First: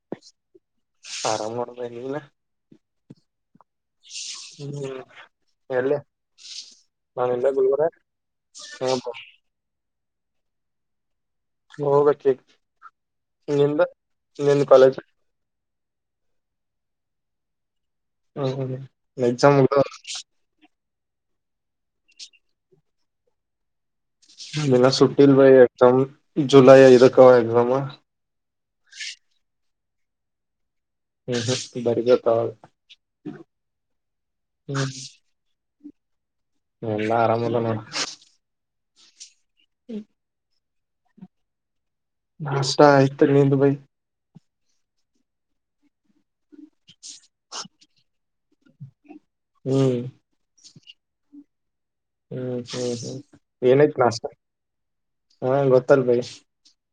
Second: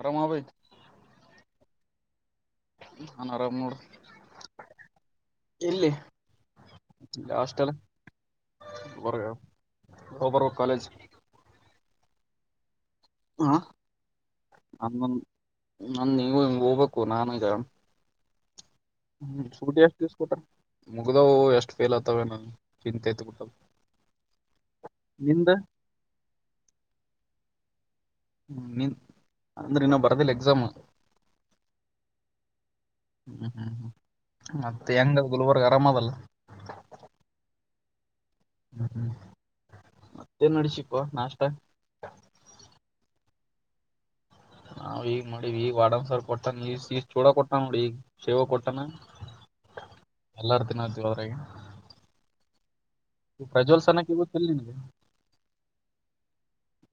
ಆರಾಮ ಬೈ ಆರಾಮ ಮಾಡಲ್ಲ ಹನ್ ಆರಾಮ್ ಹ್ಮ್ ಇಲ್ಲಿ ಎಲ್ಲ ಇಲ್ಲಿ ನಾನಿಂದ ಹಾಸ್ಟೆಲ್ ಗುಲ್ಗರ ಹ ಗಬರ್ ಕಾಲೇಜ್ ಹೋಗಕ್ಕೆ ಹ ಇನ್ನಿಂದ ಇನ್ನಿಂದ ಕಾಲೇಜ್ ನಂದೊಂದ್ ನನ್ ನೀವು ಹಂಗ್ ಹೋಗ್ಬೇಕು ನಾನು ಇದಗ ಹ ಎಕ್ಸಾಮ್ ದಿವ್ಸ ಕೊಟ್ಟಾರ ಮುಗ್ದವು ಎಷ್ಟು ಫೇಲ್ ಆತವ ನನ್ಗೆ ಚಿಂತೆ ತ್ ಬಿಿಟ್ಟ ನಿಿನ ಸುಟ್ಟಿಲ್ ಭೈ ಎಕ್ಸಾಮ್ ಜುಲೈ ಐದಕ್ಕ ಎಕ್ಸಾಮ್ ಹ್ಮ ನೀನ್ ಅಂದ್ರೆ ಇನ್ನಾ ಬರ್ದಿಲ್ಲ ಎಕ್ಸಾಮ್ ಅ ಹ್ಮ್ ಹ್ಮ್ ಬರಿಬೇಕ ಅವಾಗ ಹ್ಮ್ ಹ್ಮ್ ಹ್ಮ್ ಹ್ಮ್ ಮತ್ತೆ ಹೆಂಗ ಕುಳವಗ ಕರಮೋದಲ್ಲ ಎಲ್ಲಾ ಆರಾಮಲ್ಲ ನೋ ಹ್ಮ್ ಹ್ಮ್ ಹ್ಮ ಏನ ನಡಸಿಪ್ ನಾಷ್ಟ ನಾಷ್ಟ ಇತನಲ್ ಬೈ ನಾವ್ ಈಗ ಮಾಡಿದ್ವಿ ಈಗ ವಾಡನ್ಸರ್ ಕೊಟ್ಟಾನ ಈ ಈಸ್ ಚೂಡ ಕೊಟ್ಟನ್ ನೋಡಿ ಈಗ ಶೇವ ಕೊಟ್ಟಾನ ಹ್ಮ್ ಎಲ್ಲರ ತಿನ್ನತೀವಿ ಅದರಗಿ ಹ್ಮ್ ಹ್ಮ್ ಹ್ಮ್ ಏನೈತ್ ಪ್ರಜ್ವಲ್ಸನಕ್ಕೆ ನಾಷ್ಟ ಗೊತ್ತಿಲ್ಲ ನಿನಗೆ ಹಾ ಗೊತ್ತಲ್ ಬೈ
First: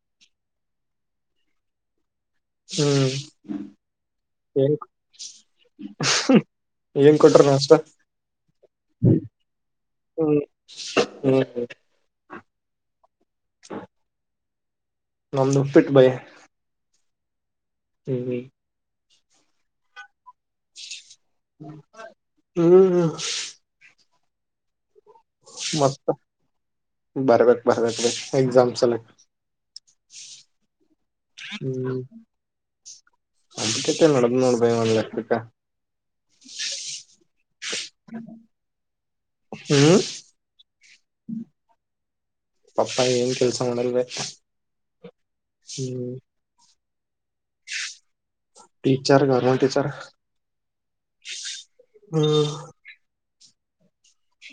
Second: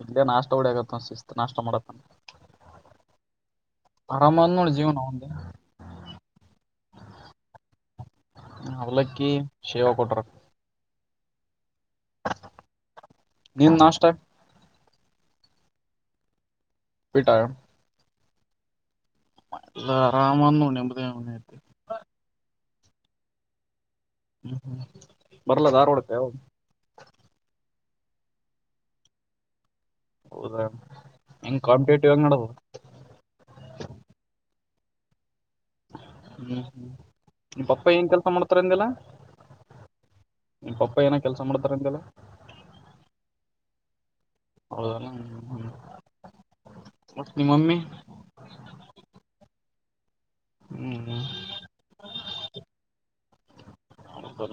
ಇ ನಾಷ್ಟಾ ಡಿ ಆಗತ್ತ ಅಸ್ತ್ ನಾಷ್ಟ ಮಾಡಕ್ ಹ್ಮ್ ಅದ್ ನೋಡ್ ಜೀವನ ಅವಂದು [unintelligible] ಏನೇನ್ ಕೊಟ್ರ ನಾಷ್ಟ. ಅವಲಕ್ಕಿ ಸೇವಾ ಕೊಟ್ಟಾರ ಹ್ಮ ಹ್ಮ ನಿಂದ ನಾಷ್ಟ ನಮ್ದ್ ಉಪ್ಪಿಟ್ ಭೈ ಉಪ್ಪಿಟ್ ಟಿವಿ ಎಲ್ಲ ಆರಾಮದ ನೋಡ ನಿಮ್ಮದ ಮನಿ ಹ್ಮ್ ಹ್ಮ ಹ್ಮ ಮತ್ತ್ ಬರ್ಬ್ಯಾಕ್ ಬರ್ಬ್ಯಕ್ ಬ ಎಕ್ಸಾಮ ಸಲೆಕ್ ಹೌದಾ ಹೆಂಗ್ ಹ್ಮ ಕಾಂಪಿಟೇಟಿವ್ ಹೆಂಗ್ ನಡದದ ಅತ್ತ ನನ್ನ ನೋಡ ಬೈ ಒಂದ್ ಲೆಕ್ಕಕ್ ನಿಮ್ಮ ಪಪ್ಪ ಏನ್ ಕೆಲಸ ಮಾಡ್ತಾರಂದೆಲ್ಲಾ ಹ್ಮ್ ನಿಮ್ಮ ಪಪ್ಪ ಏನ ಕೆಲಸ ಮಾಡ್ತಾರಂದೆಲ್ಲಾ. ಪಪ್ಪಾ ಏನ್ ಕೆಲ್ಸ ಮಾಡಲ್ ರೀ ಹೌದಲ್ಲ ಹ್ಮ್ ಹ್ಮ್ ಮತ್ ನೀಮ ಮಮ್ಮಿ ಟೀಚರ್ ಗೌರ್ಮೆಂಟ್ ಟೀಚರ್ ಹ್ಮ್ ಹ್ಮ ಬೇಸರ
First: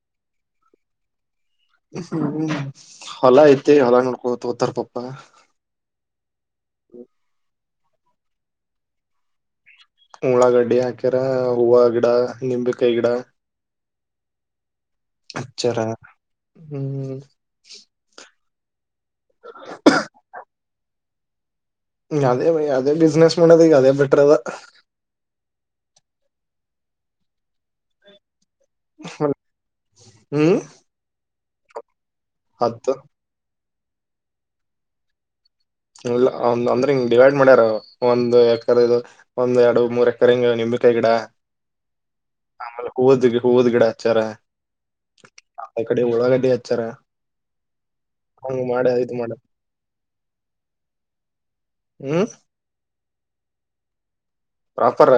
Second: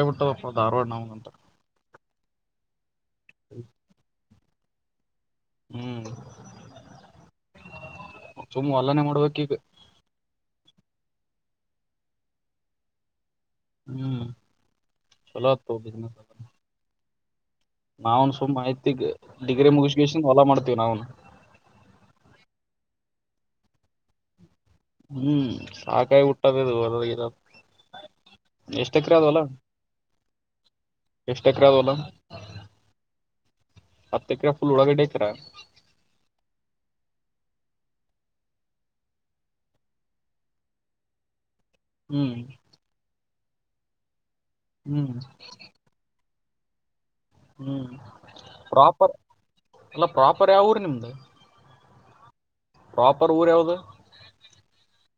ಆಗಿ ಬಿಟ್ಟದ ಧಾರವಾಡ ನಮ್ಮಂತ ಹ್ಮ್ ಹೊಲ ಐತೆ ಹೊಲ ನೋಡ್ಕೊ ಹೋತಾರ ಪಪ್ಪ ಹ್ಮ್ ಸುಮ್ಮ ಹೋಲ್ಲಾನೇ ಮಾಡ್ಬೇಕ ಈಗ ಉಳ್ಳಾಗಡ್ಡಿ ಹಾಕ್ಯರ ಹೂವ ಗಿಡ ನಿಂಬೆ ಕಾಯಿ ಗಿಡ ಹ್ಮ್ ಚೊಲೋ ಆತ ಹಚ್ಚಾರ ಬ್ಯುಸಿನೆಸ್ ಹ್ಮ್ ನಾವ್ನ್ ಸುಮ ಮಾಹಿತಿಗ್ ಡಿಗ್ರಿ ಮುಗಿಸಿದ ಹೊಲಾ ಮಾಡ್ತೀವಿ ನಾವು ಅದೇ ಅದೇ ಬಿಸಿನಸ್ ಮಾಡಣದಕ್ಕೆ ಅದೇ ಬೆಟ್ರದಾ ಹ್ಮ್ ಸಖಾಯಿ ಬಿಟ್ಟದ ಹೊದ ಎಷ್ಟ ಎಕರೆ ಹೊಲ ಹ್ಮ್ ಎಷ್ಟ ಎಕರೆ ಹೊಲ ಹತ್ತು ಹತ್ತ ಎಕರೆ ಫುಲ್ ಉಳ್ಳಾಗಡ್ಡಿ ಹಾಕಿರ ಇಲ್ಲ ಅಂದ್ರೆ ಹಿಂಗ್ ಡಿವೈಡ್ ಮಾಡ್ಯಾರ ಒಂದ್ ಎಕರೆ ಇದು ಒಂದ್ ಎರಡು ಮೂರ್ ಎಕರ್ ಹಿಂಗ ನಿಮ ಈಗಡ ಹ್ಮ್ ಆಮೇಲೆ ಹೋವದ ಹೋವದ ಗಿಡ ಹಚ್ಚಾರ ಹ್ಮ್ ಎಡಿ ಹಚ್ಚಾರಾ ಹ್ಮ್ ಇದ್ ಪ್ರಾಪರ್ ಮಾಡ ಎಲ್ಲ ಪ್ರಾಪರ್ ಯಾವ ಊರ ನಿಮ್ದು ಹ ಪ್ರಾಪರ್ ಊರ್ ಯಾವ್ದ ಪ್ರಾಪರ್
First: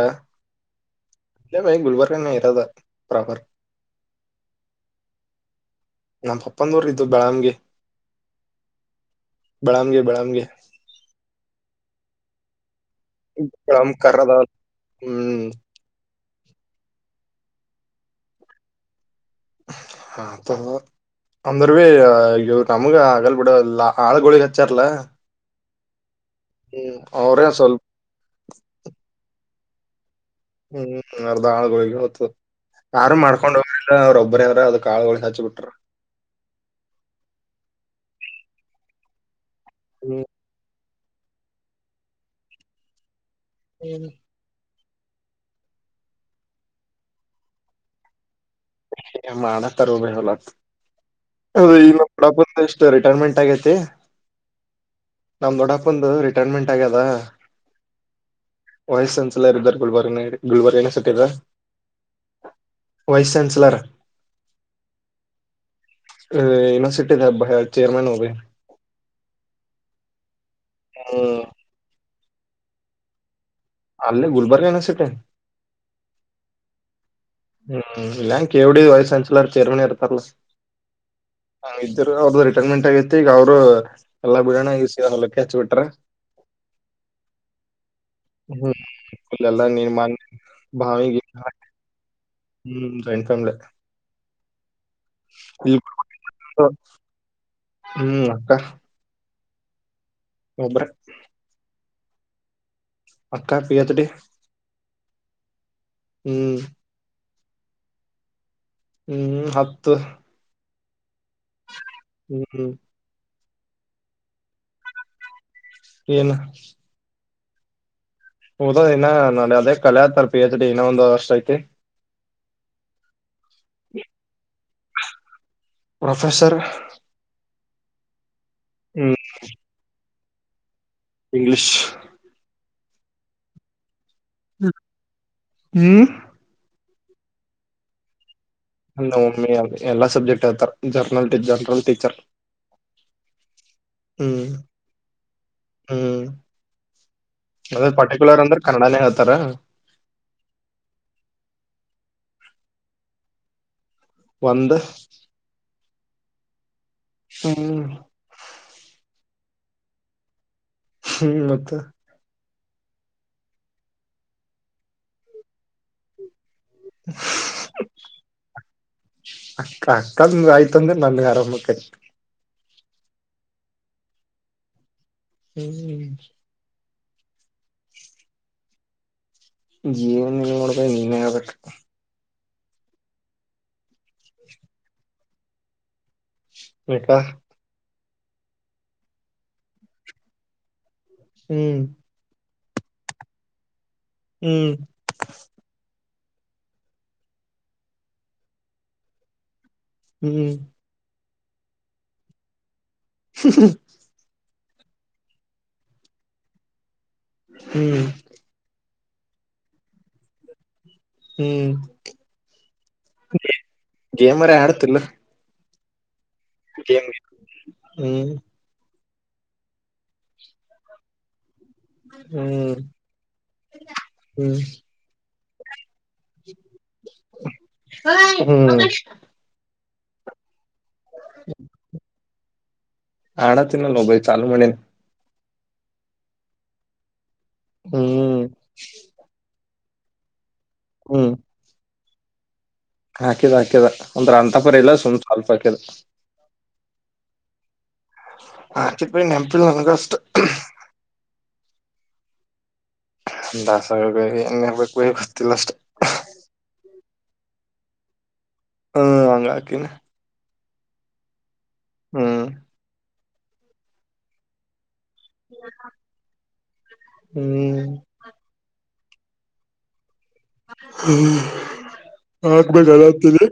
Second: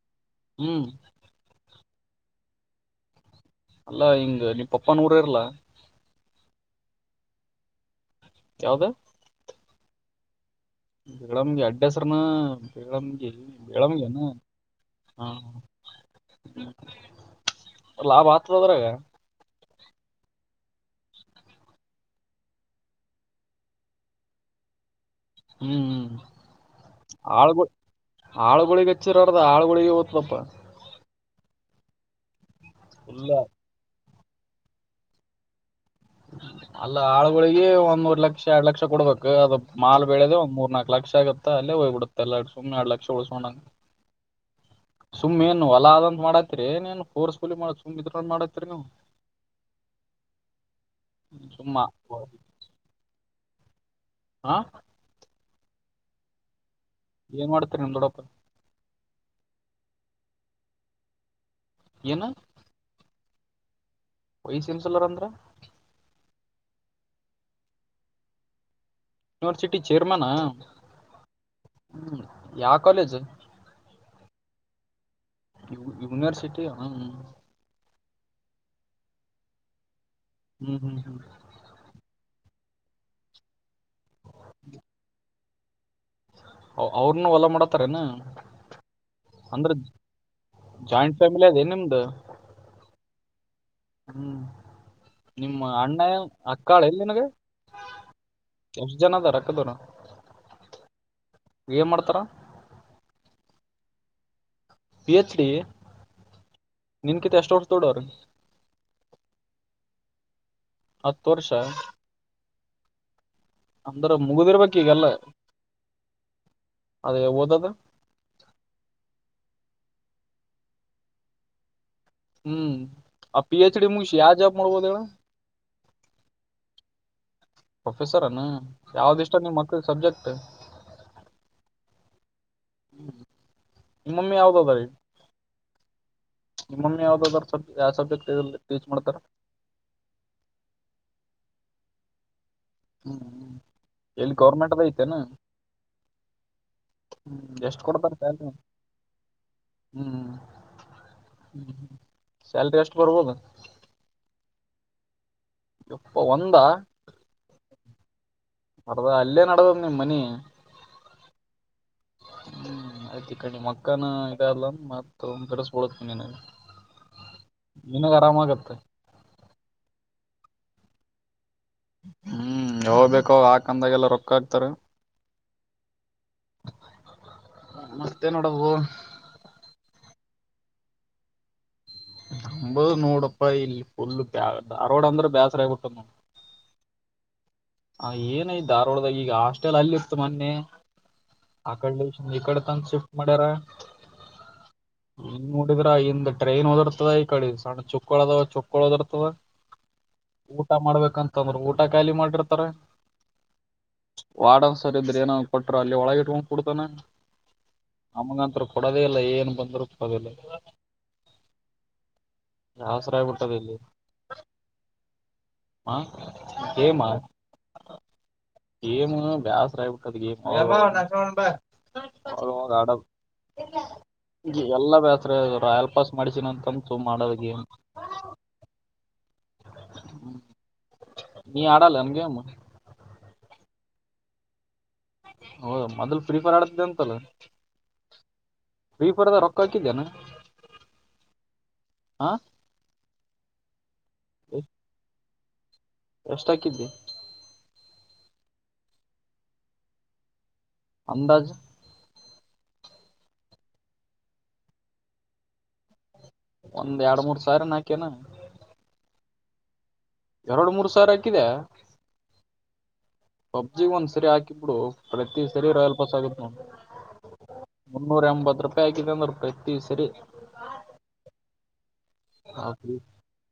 ಗುಲ್ಬರ್ಗನ ಇರೋದ ಪ್ರಾಪರ್ ಅಲ್ಲಾ ಹಿಂಗ ನೀ ಪಪ್ಪನೂಊರೇ ಇರ್ಲಾ ನಮ್ಮ ಪಪ್ಪಂದ ಉರೂ ಇದ್ದು ಬಳಾಮ್ಗೆ ಯಾವ್ದ ಬೆಳಮಗಿ ಬೆಳಮಗಿ ಗಳಮ್ಗೆ ಅಡ್ಡ ಹೆಸರನ ಗಳಮಗೆ ಬೆಳಮ್ ಯಳಮಗೆನು ಕರ್ರದ ಹಾ ಹ್ಮ್ ಲಾಭ ಆತದ ಅದ್ರಾಗ ಹಾ ತ ಅಂದರ್ ಭ ಇವ್ ನಮ್ಗ ಆಗಲ್ ಬಿಡ ಆಳ ಗೋಳಿಗ್ ಹಚ್ಚಾರಲ್ಲ ಹ್ಮ್ ಹ್ಮ ಹ್ಮ್ ಅವ್ರೇ ಆಳ್ಗಳು ಸ್ವಲ್ಪ ಆಳ್ುಗಳಿಗೆ ಹಚ್ಚಿರಾರದ ಆಳ್ುಗಳಿಗೆ ಒಪ್ಪ ರ್ದ್ದ ಆಾಳುಗಳಿಗೆ ಹೊತ್ತು ಯಾರು ಎಲ್ಲ ಮಾಡ್ಕೊಂಡ್ ಹೋಗ ಅವ್ರೊಬ್ಬ್ರವ್ರ ಅದಕ್ ಆಾಳಗಳಿಗೆ ಹಚ್ಚ ಬಿಟ್ರ ಅಲ್ಲ ಆಳ್ುಗಳಿಗೆ ಒಂದ್ ಮೂರ್ ಲಕ್ಷ ಎರಡ್ ಲಕ್ಷ ಕೊಡಬೇಕು ಅದು ಮಾಲ್ ಹ್ಮ್ ಬೆಳದ ಒಂದ್ ಮೂರ್ ನಾಕ ಲಕ್ಷ ಆುತ್ತತ್ತ ಅಲ್ಲಿ ಹೋಗ್ಬ ಬಿಡುತ್ತ ಎರ ಸುಮ ಎಡ್ ಲಕ್ಷ ಉಳಸೋಣ ಹ್ಮ ಸುಮ್ಮ್ ಏನು ಹೊಲ ಆದಂತ ಮಾಡತಿರಿ ಏ ಏನು ಕೋರ್ಸ್ಕಲಿ ಮಾಡ ಸುಮ್ ಇದ ಮಾಡ ಮಾಡತರಲ ಸುಮ್ಮ ಈಗಡ ಎಷ್ಟು ರಿಟೈರ್ಮೆಂಟ್ ಆಗ ಹಾ ನಮ ದೊಡ್ಡಪ್ಪಂದು ರಿಟೈರ್ಮೆಂಟ್ ದ ಏನ್ ಮಾಡ್ತೀರಿ ನಿಮ್ ದೊಡ್ಡಪ್ಪ ವಯಸನ್ಸ ಇ ಗುಲ್ಬರ್ ಗುಲ್ಬರ್ ನ ಸಾಲ್ಲ ಏನು ವೈಸ್ ಚಾನ್ಸಲರ್ ವಯ್ಸ ಇಮಸಲ್ಲರಂದ್ರ ಯುನಿವರ್ಸಿಟಿ ನ ಚೇರ್ಮನ್ ಹಬ ಯೂನಿವರ್ಸಿಟಿ ಚೇರ್ಮಾನ ಹ್ಮ ಹ್ಮ್ ಯಾವ ಕಾಲೇಜು ಅಲ್ಲಿ ಗುಲ್ಬರ್ಗನ ಸಟೆ ಯೂನಿವರ್ಸಿಟಿ ಹ್ಮ್ ಹ್ಮ್ ಇಲ್ಲ ಕೆ ಡಿ ವೈಸ್ ಚಾನ್ಸಲರ್ ಚೇರ್ಮನೆಿ ಇರ್ತ್ತೆ ಲ್ಲ ಹ್ಮ್ ಹ್ಮ್ ಹ್ಮ್ ಇದರು ಅವ್ರದು ರಿಟೈರ್ಮೆಂಟ್ ಆಗಿತಿ ಈಗ ಅವರು ಎಲ್ಲಾ ಬಿಡೋಣಸ ಹೊಲಕ್ಕ ಹಚ್ಚಚ್ಬ ಬಿಟ್ರ ಅವ್ರನು ಹೊಲ ಮಾಡತಾರನಾ ಇೆಲ್ಲ ನೀರ್ಮ ಭಾವಿಿಗೆ ಫ್ಯಾಮಿಲಿ ಹ್ಮ ಅದೇ ನಿಮ್ದು ಜಾಯಿಂಟ್ ಫ್ಯಾಮಿಲಿ ಹ್ಮ್ ನಿಮ್ಮ ಇಲ್ ಅಣ್ಣ ಅಕ್ಕಾಳ ಎಲ್ಲಿ ನಿನಗೆ ಹ್ಮ್ ಅಕ್ಕಾ ಹದರಕ್ಕ ತರ ಒಬರ ಏನು ಮಾಡ್ತಾರ ಅಕ್ಕಾ ಪಿಯತ ಡೆ ಪಿ ಹೆಚ್ ಡಿ ಹ್ಮ್ ಷ್ಟೋರ್ಸ್ ತೋಡ ಅವ ಹ್ಮ್ ಹತ್ತು ಹತ್ತು ವರ್ಷ ಹ್ಮ್ ಹ್ಮ್ ಅಂದ್ರ ಮುಗ್ದಿರ್ಬೇಕಕ್ ಈಗಲ್ಲ ಏನು ವದ ಹದ್ ಇನ್ನ ನೋಡ ಅದೇ ಕಲೆತಾರ ಪಿ ಎಚ್ ಡಿ ಇನ್ನ ಒಂದ ವಷ್ಟ ಐತಿ ಹ್ಮ್ ಆ ಪಿ ಎಚ್ ಡಿ ಮುಗಿಸಿ ಯಾವ ಜಾಬ್ ಮಾಡ್ಬೋದ ಪ್ರೊಫೆಸರ್ ಪ್ರೊಫೆಸರನು ಯಾವ್ದ ಇಷ್ಟ ನಿಮ್ ಮಕ್ಳ ಸಬ್ಜೆಕ್ಟ್ ಇಂಗ್ಲಿೀಷ್ ಮಮ್ಮಮ್ಮಿ ಅವವು ಬಬ ರೀ ಹ್ಮ್ ನಿಮ್ಮೊ ಯಾವ್ದದಾದ್ರ ಸ ಯಾವ ಸಬ್ಜೆಟ್ ಇಲ್ಲಿ ಒಮ್ಮಿ ಅ ಎಲ್ಲಾ ಸಬ್ಜೆಕ್ಟ್ ಹೇತಾರ ಜರ್ನಲ್ ಜರ್ನರಲ್ ಟೀಚರ್ ಹ್ಮ್ ಎಲ್ಲಿ ಹ್ಮ್ ಗೌರ್ಮೆಂಟ್ದ ಐತೆನಾ ಹ್ಮ್ ಅದ ಪರ್ಟಿಕ್ಯುಲರ್ ಅಂದ್ರೆ ಕನ್ನಡಾನೇ ಹತಾರ ಹ್ಮ ಶಲ್ರಿ ಅಷ್ಟು ಬರ್ಬೋದು ಒಂದು ಇಪ್ಪ ಒಂದ ಹ್ಮ್ ಅಲ್ಲೇ ನಡದದ್ ನಿಮ್ ಮನಿ ಹ್ಮ್ ಮತ್ತ ಹ್ಮ್ ಆಯ್ತಿ ಕಣಿ ಮಕ್ಕನ ಇದ ಅಲ್ಲ ಮತ್ತ ಬಿಡಸ್ಬಳೋದ ಕಣಿ ನನಗೆ ನಿಿನಗ್ ಆರಾಮಾಗತ್ತೆ ಅಕ್ಕ ಅಕ್ಕಂದ ಆಯ್ತ ಅಂದ್ರೆ ನನ್ ಆರಾಮಕ್ಕತ ಹೋಗ್ಬೇಕೋ ಹಾಕಂದಾಗೆಲ್ಲ ರೊಕ್ಕ ಹಾಕ್ತಾರ ಹ್ಮ್ ಮತ್ತೆ ನೋಡವು ಜೀವನ್ ನೀ ನೋಡ್ಬೇಕ ನೀನ್ೇ ಆಬೇಕ ಹಂಬದು ನೂರು ರೂಪಾಯಿ ಇಲ್ಲಿ ಫುಲ್ಾಗ ಆರೋಡ್ ಅಂದ್ರೆ ಬೇಸರ ಆಬಿಟ್ಟ ನ ಹಟಾ ಹ ಏನೈ ಧಾರವಾಳದಾಗ ಈಗ ಹಾಸ್ಟೆಲ್ ಅಲ್ಲಿ ಇರ್ತ್ತು ಮೊನ್ನೆ ಹ್ಮ್ ಆಡೆ ಈಡೆ ಶಿಫ್ಟ್ ಮಾಡ್ಯಾರ ಹ್ಮ್ ಹನ್ ನೋಡಿದ್ರ ಇನ್ ಡ್ರೈನ್ ಓದಿರ್ತದ ಈ ಕಡೆ ಸಣ್ಣ ಚುಕ್ಕಳ ಅದಾವ ಚುಕ್ಕಳ್ ಓದಿರ್ತದ ಹ್ಮ್ ಊಟ ಮಾಡ್ಬೇಕಂತ ಅಂದ್ರೆ ಊಟ ಖಾಯಾಲಿ ಮಾಡಿರ್ತಾರ ಹ ವಾನ್ ಸರಿ ಇದ್ರ ಏನ ಕೊಟರು ಅಲ್ಲಿ ಒಳಗ ಇಟ್ಕೊಂಡ್ ಕು ಕೊಡ್ತಾನ ಹ್ಮ್ ಹ್ಮ್ ಅಮಗಂತ ಕೊ ಪಡದೆ ಇಲ್ಲ ಏನ್ ಬಂದ್ರುಪಡದೆಲ್ಲ ಹ್ಮ್ ಆಗ್ಬಿಟ್ಟದ ಇಲ್ಲಿ ಗೇಮ್ರ ಆಡತಿಲ್ಲ ಹ ಮಾಡ ಹ್ಮ್ ಗೇಮ ಬ್ಯಾಸ್ ಆಗಿ ಬಿಟ್ಟ ಗೇಮ ಹ್ಮ್ ಡ ಹ್ಮ್ ಎಲ್ಲ ಬತ್ ರಾಯಲ್ ವಾಪಾಸ್ ಮಾಡಿಸಿನ ಅಂತಂತು ಮಾಡೋದ ಗಏನ್ ಹ್ಮ್ ನೀ ಅಡಲ್ಲಮಗೆಮ್ಮ ಆಣುತ್ತ ನ ಲೊಬೈ ಚಾಲಲು ಮನೆ ಹಓ ಮೊದ್ಲು ಫ್ರೀ ಫೈರ್ ಆಡತಿದ್ದೆ ಅಂತಲ್ಲ ಹ್ಮ್ ದೀಪುರದ ರೊಕ್ಕ ಹಾಕಿದ್ಯಾನ ಹ್ಮ್ ಹಾ ಹಾಕಿದ್ ಹಾಕಿದ ಒಂದ್ರ ಅಂಂತಪರ ಇಲ್ಲ ಸುಮ್ ಸ್ವಲ್ಪ ಆತ ಎಷ್ಟ ಹಾಕಿದ್ದಿ ಆಚ ಪಿ ನೆಂಪಿಲ್ಲ ನನ ಕಷ್ಟ ಅಂದಾಜ ದಾಸಗ ಎೇ ಹಬೇಕು ಗರ್ತ್ತಲ್ಲ ಅಷ್ಟೇ ಒಂದ್ ಎರಡು ಮೂರ್ ಸಾವ ನ ಹಾಕ್ಯನಾ ಹ ಅಂಗಕಿನ ಎರಡು ಮೂರ್ ಸಾವಿ ಹಾಕಿದೆ ಹ್ಮ್ ಪಬ್ಜಿ ಒಂದ್ಸರಿ ಹಾಕಿಬಿಡು ಪ್ರತಿ ಸರಿ ರಾಯಲ್ ಪಾಸ್ ಆಗುತ್ತ ನ ಹ್ಮ್ ಮುನ್ನೂರ ಎಂಬತ್ ರೂಪಾಯ ಂದ ಪ್ರಿವಸರ್ ಆಕ್ರೆ ಹಾಕ್ಬೇಕಲ್ಲತಿದೆ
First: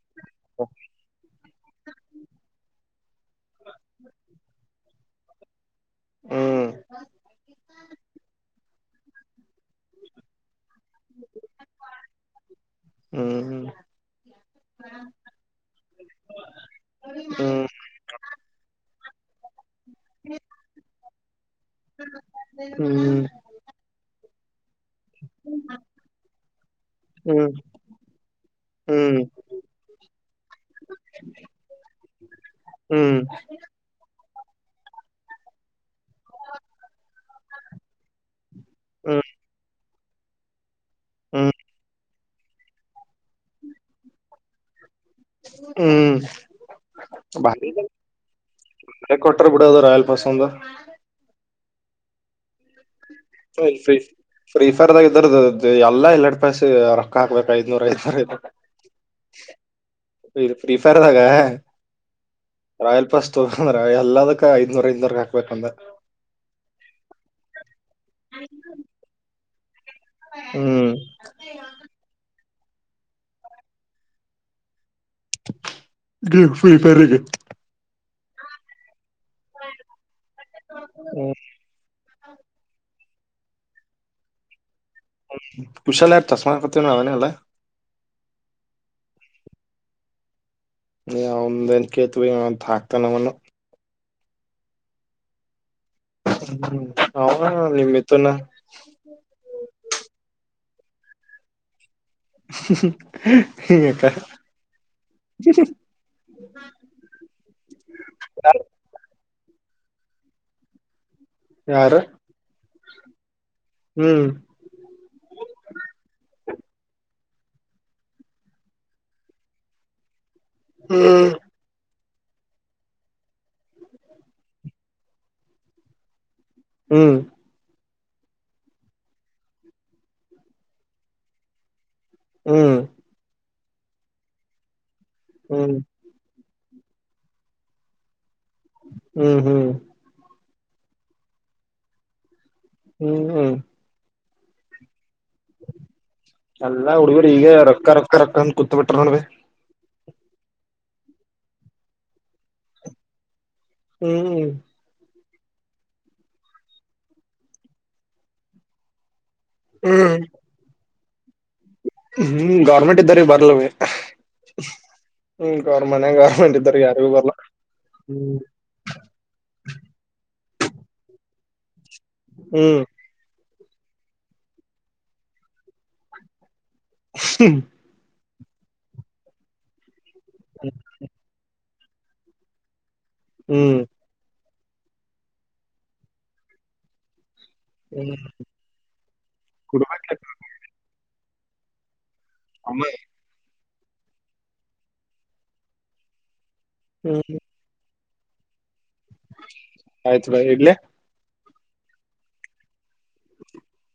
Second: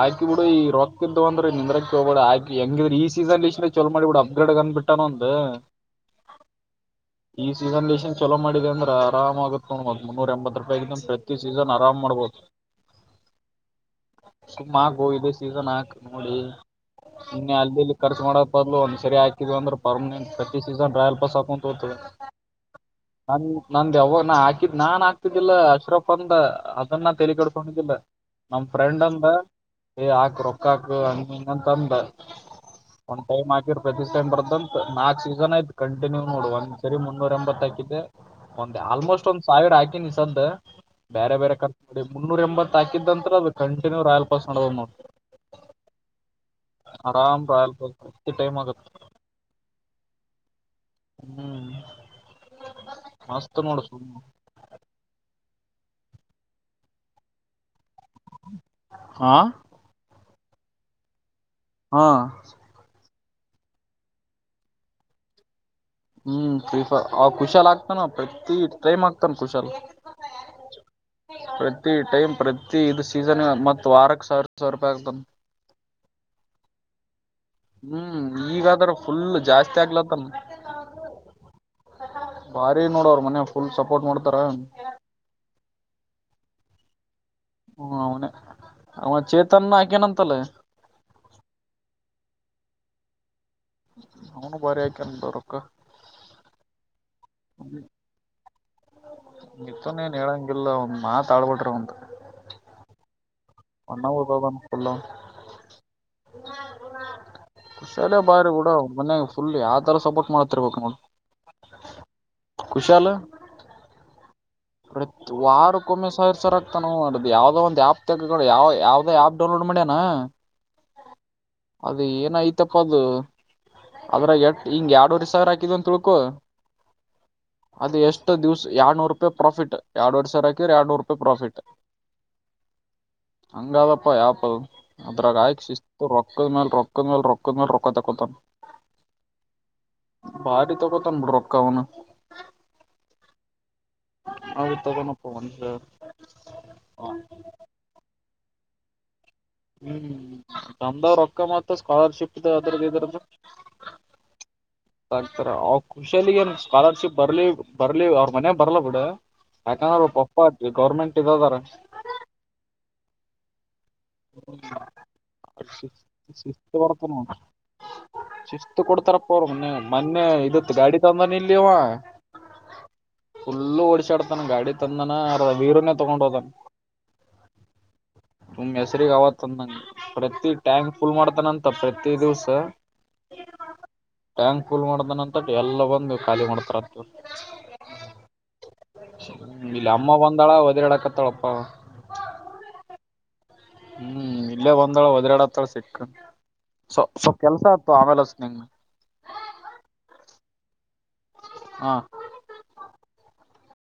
ಆಯ್ತು ಬಿಡು ಈ ರೊಕ್ಂತ [unintelligible] ನಿಂದ್ರ ಹೋಗಬೇಡ ಆಕ ಹೆಂಗಿದ್ರ ಈ ಸೀಸನ್ಲ್ ಇಷ್ಟ್ರ ಚಲೋ ಮಾಡಿ ಬಿಡ ಅಪ್ಗ್ರೇಡ್ ಗನ್ ಒಂದು ಹ್ಮ್ ಈ ಸೀಸನ್ ದನ್ ಚಲೋ ಮಾಡಿದೆ ಅ್ರ ಆರಾಮ ಆಗತ್ಕೋ್ ಮುನ್ನೂರ ಎಂಬತ್ ರೂಪಾಯಿ ಪ್ರತಿ ಸೀಸನ್ ಆರಾಮ ಮಾಡಬಹದಯು ಹ್ಮ್ ಸುಮ್ಮ ಗೋ ಇದೆ ಸೀಸನ್ ಹಾಕ್ ನೋಡಿ ಸುಮ್ನೆ ಹ್ಮ್ ಅಲ್ಲಿ ಇಲ್ಲಿ ಖರ್ಚ ಮಾಡಕ್ ಬದ್ಲು ಒಂದ ಸರಿಾಿದೀವಿ ಅಂದ್ರೆ ಪರ್ಮನೆಂಟ್ ಪ್ರತಿ ಸೀಸನ್ ರಾಯಲ್ ಪಾಸ್ ಆಗುತ್ತದೆ [unintelligible] ಹ್ಮ್ ನಾನ್ ನನ್ ಯಾವಾಗ [unintelligible] ಕಿದ್ ನಾನ್ ಆಗ್ತಿದ್ದಿಲ್ಲ ಅಶ್ರಫ್ ಅಂದ ಸುಮನ್ ಹ್ಮ್ ಹ್ಮ್ ತಳಕೊಡ್ಕೊಂಡಿಲ್ಲ ನಮ್ ಫ್ರೆಂಡ್ ಅಂದ ಹಾಕು ರೊಕ್ಕ ಹಾಕ ಅ ಹಂಗಂತ ತಂದ ಹ್ಮ್ ಒಂದ್ ಟೈಮ್ ಹಾಕಿರ ಪ್ರತ ಬರ್ದಂತ ನಾಕ್ ಸೀಸನ್ ಆಯ್ತ್ ಕಂಟಿನ್ಯೂ ನೋಡ್ ಒಂದ್ ಸರಿ ಮುನ್ನೂರ ಎಂಬತ್ತಕಿದೆ ಒಂದ್ ಹ್ಮ್ ಆಲ್ಮೋಸ್ಟ್ ಒಂದ್ ಸಾವಿರ ಹಾಕಿನಿಿಸ್ದ ಬೇರೆ ಹ್ಮ್ ಬೇರೆ ಕರ್ ಮುನ್ನೂರ ಎಂಬತ್ ಹಾಕಿದಂ ಅದು ಕಂಟಿನ್ಯೂ ರಾಯಲ್ ಪಾಸ್ ನೋ ನೋಡ್ತ ಹ್ಮ್ ಆರಾಮ್ ಬರೇ ರಾಯಲ್ ಇದನ್ನು ಪಾಸ್ ಪ್ರತಿ ಟೈಮ್ ಆಗತ್ತ ಬೆಲೆ ಕ್ಟರ್ ಬಿೂಡದ ರಾಯಲ್ ಪಾಸ್ ಒಂದು ಹ್ಮ್ ಮಸ್ತ್ ನೋಡು ಸುಮ್ಮ [unintelligible] ಫ್ರೀ ಫೈರ್ ಇದ್ದರದು ಎಲ್ಲಾ ರಾಯಲ್ ಪಾಸ್ ರೊಕ್ಕ ಹಾಕ್ಬೇಕು ಐದ್ನೂರ ಐದ್ನೂರ ಐದ್ನೂರ ಹಾ ಫ್ರೀ ಫೈರ್ದಾಗ ಹಾ ರಾಯಲ್ ಪಾಸ್ ಎಲ್ಲದಕ್ಕ ಐದನೂರ ಐನೂರ ಹಾಕ್ಬೇಕ ಅಂದ ಹ್ಮ್ ಫ್ರೀ ಫೈರ್ ಹಾ ಕುಶಾಲ ಆಗ್ತಾನ ಪ್ರತಿ ಟೈಮ್ ಆಗ್ತಾನ ಕುಶಲ್ ಹ್ಮ್ ಪ್ರತಿ ಟೈಮ್ ಪ್ರತಿ ಇದು ಸೀಸನ್ ಮತ್ ವಾರಕ್ ಸಾವಿರ ಸಾವಿರ ರೂಪೈ ಗೇಮ್ ಫ್ರೀ ಫೈರ್ಗೆ ಹ್ಮ್ ಈಗಾದದ್ರ ಫುಲ್ ಜಾಸ್ತಿ ಆಗ್ಲತ್ತಮ್ಮ ಹ್ಮ [unintelligible] ಬಾರಿ ನೋಡವ್ರ ಮನ್ ಫುಲ್ ಸಪೋರ್ಟ್ ಮಾಡ್ತಾರ ಕುಷಾಲಯ ಚಶ್ಮಾ ಕೊತನುಾವನೆ ಅಲ್ಲಾ ಹ್ಮ ಅವನ್ ಅವನ ಚೇತನ್ ಹಾಕೇನಂತಲ್ಲ ಅವನು ಏನು ಕೆಳೆಟೇಲೆ ಹಾಕ್ತಾನ ಅವನು ಅವನು ಬರಕಂತೊರೊಕ್ಕ ಹ್ಮ ಅವನು ಮಿಥುನ ಮಿಥುನ್ ಏನು ಹೇಳಂಗಿಲ್ಲ ಒಂದ್ ಮಾತ್ ಆಳ್ಬಟ್ರ ಆವುದು ಓದೋದನ್ [unintelligible] ಯಾಕ ಕುಶಾಲ್ ಬಾರಿ ಬೇಡು ಮನ್ಯಾಗ ಫುಲ್ ಯಾವತರ ಸಪೋರ್ಟ್ ಮಾಡ್ತಿರ್ಬೇಕಕ್ ನೋಡ ಯಾರು ಕುಖಶಾಲ ಹ್ಮ್ ಪ್ರತಿ ವಾರ ಕೊಮ್ಮೆ ಸಾವಿರ್ ಸಾವಿರ್ ಆಗ್ತಾನ ಯಾವದೋ ಒಂದು ಆಪ್ ತಗಕ ಯಾವ ಯಾವ್ದದೋ ಆ್ಯಪ್ ಡೌನ್ಲೋಡ್ ಮಾಡ್ಯನಾ ಹ್ಮ್ ಅದ ಏನ ಐ್ತಪ್ಪ ಅದು ಅದ್ರಾಗ ಎಟ್ ಹಿಂಗ ಎರಡುವರೆ ಸಾವಿರ ಹಾಕಿದ ಅಂತ ತಿಳ್ಕೊ ಹ್ಮ್ ಅದು ಎಷ್ಟು ದಿವ್ಸ ಎರಡ್ನೂರು ರೂಪಾಯಿ ಪ್ರಾಫಿಟ್ರಡ್ಡು ಎರಡ್ ವಾರೆ ಸಾವರ ಹಾಕಿದ್ರೆ ಎರಡ್ನೂರು ರೂಪಾಯಿ ಪ್ರಾಫಿಟ್ ಹ್ಮ್ ಹಂಗದಪ್ಪ ಆಪಲ್ ಅದ್ರಾಗ ಹಾಯಕ್ ಹ್ಮ್ ಶಿಸ್ತು ರೊಕ್ಕ ರೊಕ್ಕದ್ ಮೇಲ್ ರೊಕ್ಕದ್ ಮಲ್ ರೊಕ್ಕದ್ ಮಲ್ ರೊಕ್ಕ ತಕ್ಕೊತ ಹ್ಮ್ ಹ್ಮ್ ಬಾರಿ ತೊಗೊತನ್ ಬಿಡ ರೊಕ್ಕ ಅವನು ಹ್ಮ್ ಹ್ಮ್ ನಾವು ತ್ಗೋಣ ಅಲ್ಲ ಹುಡ್ಗುರ್ ಈಗ ರೊಕ್ಕ ರೊಕ್ಕ ರೊಕ್ಕ ಅತ್ ಕೂತ್ ಬಿಟ್ರ ನೋಡಬೆ ಹ್ಮ್ ನಂದವ್ರ ರೊಕ್ಕ ಮಾತ್ರ ಸ್ಕಾಲರ್ಶಿಪ್ ದ ಅದ್ರದ ಇದ್ರದ ಹ್ಮ್ ತರ ಅವ್ ಖುಷಿಯಲ್ಲಿ ಏನ್ ಸ್ಕಾಲರ್ಶಿಪ್ ಬರ್ಲಿ ಬರ್ಲಿ ಅವ್ರ ಮನೆ ಬರ್ಲ ಬಿಡ ಯಾಕಂದ್ರೆ ಹ್ಮ್ ಪಪ್ಪ ಅವಿ ಗೌರ್ಮೆಂಟ್ ಇದದಾರ ಹ್ಮ್ ಗೌರ್ಮೆಂಟ್ ಇದ್ದಾರ ಬರ್ಲವ ಹ್ಮ ಗರ್ಮನ್ಯಾಗ ಗೌರ್ಮೆಂಟ್ ಇದ್ರ ಯಾರಗೂ ಬರಲ ಶಿಸ್ತ್ ಕೊಡ್ತಾರಪ್ಪ ಅವರು ಮೊನ್ನೆ ಇದತ್ ಗಾಡಿ ತಂದಾನ ಇಲ್ಲಿವ ಹ್ಮ್ ಫುಲ್ ಓಡಶಾಡತಾನ ಗಾಡಿ ತಂದನ ಅರದ ವೀರನೇ ತೊಗೊಂಡ್ ಹೋದನ್ ಹ್ಮ ಸುಮ್ ಹೆಸ್ರಿಗ್ ಅವ ತಂದಂಗ ಪ್ರತಿ ಟ್ಯಾಂಕ್ ಫುಲ್ ಮಾಡ್ತಾನಂತ ಮತ್ತ ಪ್ರತಿ ದಿವಸ ಹ್ಮ್ ಟ್ಯಾಂಕ್ ಫುಲ್ ಮಾಡ್ದನ ಅಂತ ಎಲ್ಲ ಬಂದು ನೀವು ಖಾಲಿ ಮಾಡ್ತಾರಂತ ಇವ್ರು ಹ್ಮ್ ಹ್ಮ ಇಲ್ಲ ಅಮ್ಮ ಕುಡ್ಬೇಕ ಬಂದಾಳ ಒದರ್ಯಾಡಕತ್ತಾಳಪ್ಪ ಹಾ ಅಮ್ಮೇ ಹ್ಮ್ ಇಲ್ಲೇ ಬಂದಳ ವದ್ರ್ಯಾಡಕತ್ತಾಳ ಸಿಕ್ ಸ್ ಸ ಕೆಲ್ಸ ಆತ್ತು ಆಮೇಲೆ [unintelligible] ಆಯ್ತು ಬಾಯ್ ಇಡ್ಲಿ ಹಾ